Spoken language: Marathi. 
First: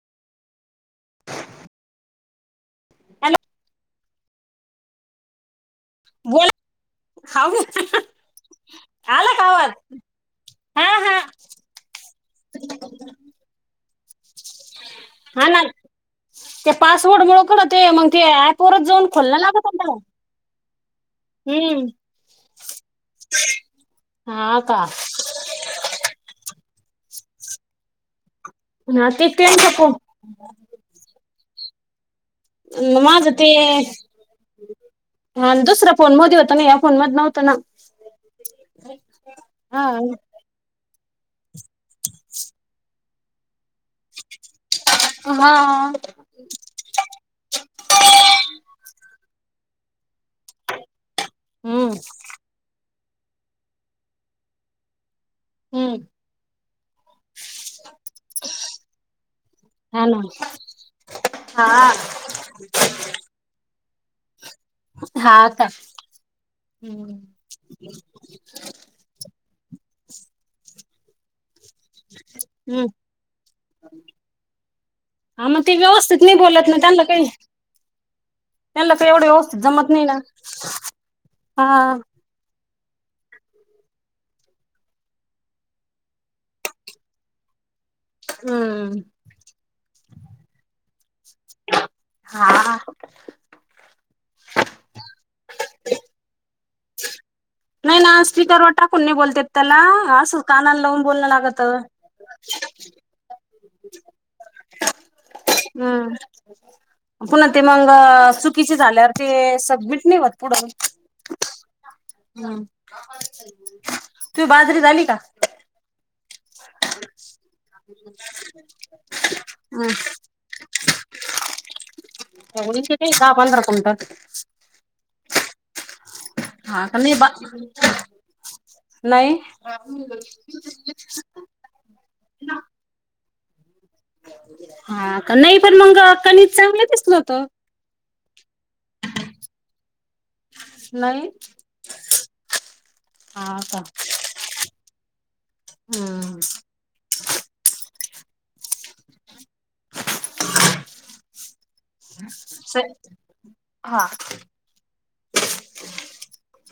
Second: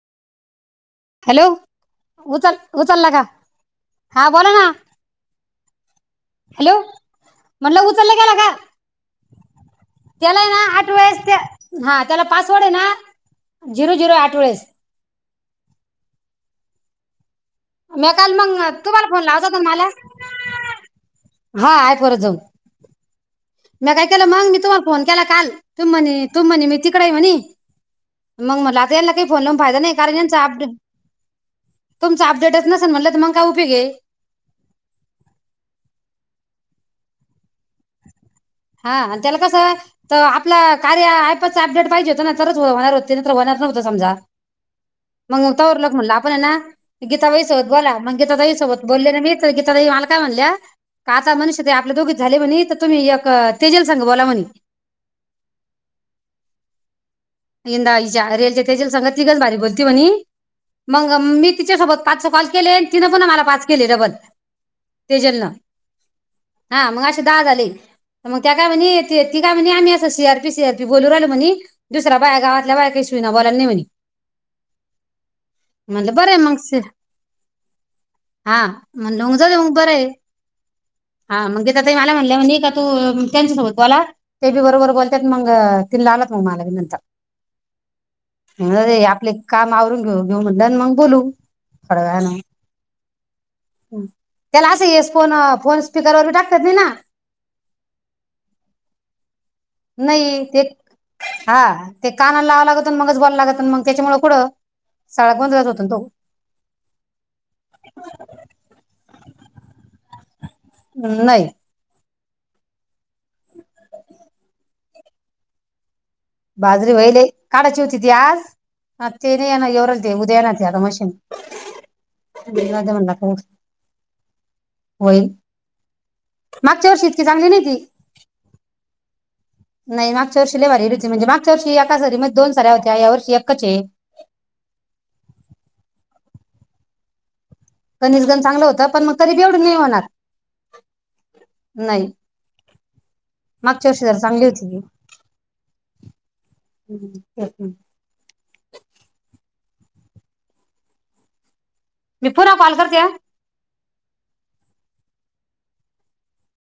हॅलो. उचल उचल ना ग. हॅलो हा बोला ना. बोला हॅलो हाव म्हटलं उचललं गेला का. आला का आवाज. त्यालायेना हा आठ हा वेळेस बंद करा ह त्याला पासवर्ड हे ना झिरो झि झिरो आठ वेळेस. हा ना ते पासवर्ड मुळ ते मग मी ते काल ऍप वरच तुम्हाला जाऊन फोन खोलणं लावचा होता लागत ना मला हा हम्म परत जाऊन मी काय केलं मग मी हा का तुम्हाला फोन केला काल तु म्ह तु म्हणे मी तिकडे ये म्हणी मग मला आता हा याना काही ते फोन लावून त्यांचा फायदा नाही कारण यांचा तुमचा अपडेटच नसेल म्हटलं तर माझं मग काय ते उपयोग आहे ह दुसरा फोन मोदी होता ना या फोन मध नव्हत ना. हा त्याला कसं हा त आपला कार्या ॲप अडेट पाहिज हो ना तरच होणार होत. ते तर होणार न्हवत समजा. हा मगता उरलक म्हणलं आपण ना गीताबाई सोबत बोला मग गीताताई सोबत बोलले ना मी त [unintelligible] काय म्हणल्या का आता मनीषाताई आपले हम्म दोघीच झाले म्हणी त तुम्ही एक क तेजल संग बोला म्हणी हम्म. इंदाईच्या रेलच्या तेजल संग ती गंज भारी बोलती हा म्हणी ना मग मी हा तिच्या सोबत पाच कॉल केले तिनं पुन्हा मला पाच केले डबल हा तेजलन का हा हम्म मग असे दहा झाले मग त्या काय म्हणी ती काय म्हणी आम्ही अस C R P C R P बोलू राहिलो म्हणी दुसऱ्या बाया गावातल्या हम्म बाया कही सुईन बोलाना नाही म्हणी हा मग ते म्हणलं व्यवस्थित नाही बर मग बोलत ना त्यांना काही हा त्यांना काही म्हणलं एवढं मग व्यवस्थित जाऊद्या मग जमत बरं नाही ये ना हा मग गीता ताई मला म्हणल्या म्हणी का तो ये त्यांच्यासोबत बोला ते बी बरोबर बोलत्यात मग तिनला आणला होता मग मला [unintelligible] हम्म बरे आपले काम आवरून घेऊ. घेऊ म्हणलं मग बोलू थोड्या वेळानं हा त्याला असं येस फोन फोन स्पीकवर बी टाकतात येत नाही ना नाही ना स्वीकारवर टाकून नाही बोलत येत त्याला असं नाही ते कानाला लावून बोलणं लागत हा ते काना लावं लागत मगच बोलावा लागत मग त्याच्यामुळे कुड सगळा गोंधळ हम्म पुन्हा ते मंग चुकीचे झाल्यावर ते सबमिट नाही होत पुढ तो नाही [unintelligible] हम्म तू ही बाजरी झाली का? बाजरी व्हयले काढायची होती ती आज ते नाही येणार येऊ राहिले ते उद्या येणार ये ते मशीन जाऊ द्या म्हणल आता दहा पंधरा क्विंटल होईल. हा मागच्या का वर्षी नाही इतकी बा चांगली नाही ती नाही नाही मागच्या वर्षी लय भारी येईल होती. मागच्या वर्षी एका सरी मध्ये दोन साऱ्या होत्या यावर्षी वर्षी एकाच हा का नाही पण मग कनिक चांगलं दिसल होत. कनिज गंज चांगलं होत पण मग तरी मी एवढी नाही होणार नाही नाही हा का मागच्या वर्षी जरा चांगली होती. हम्म हम्म तेच ना [unintelligible] मी पुन्हा कॉल करते हा. [unintelligible] हा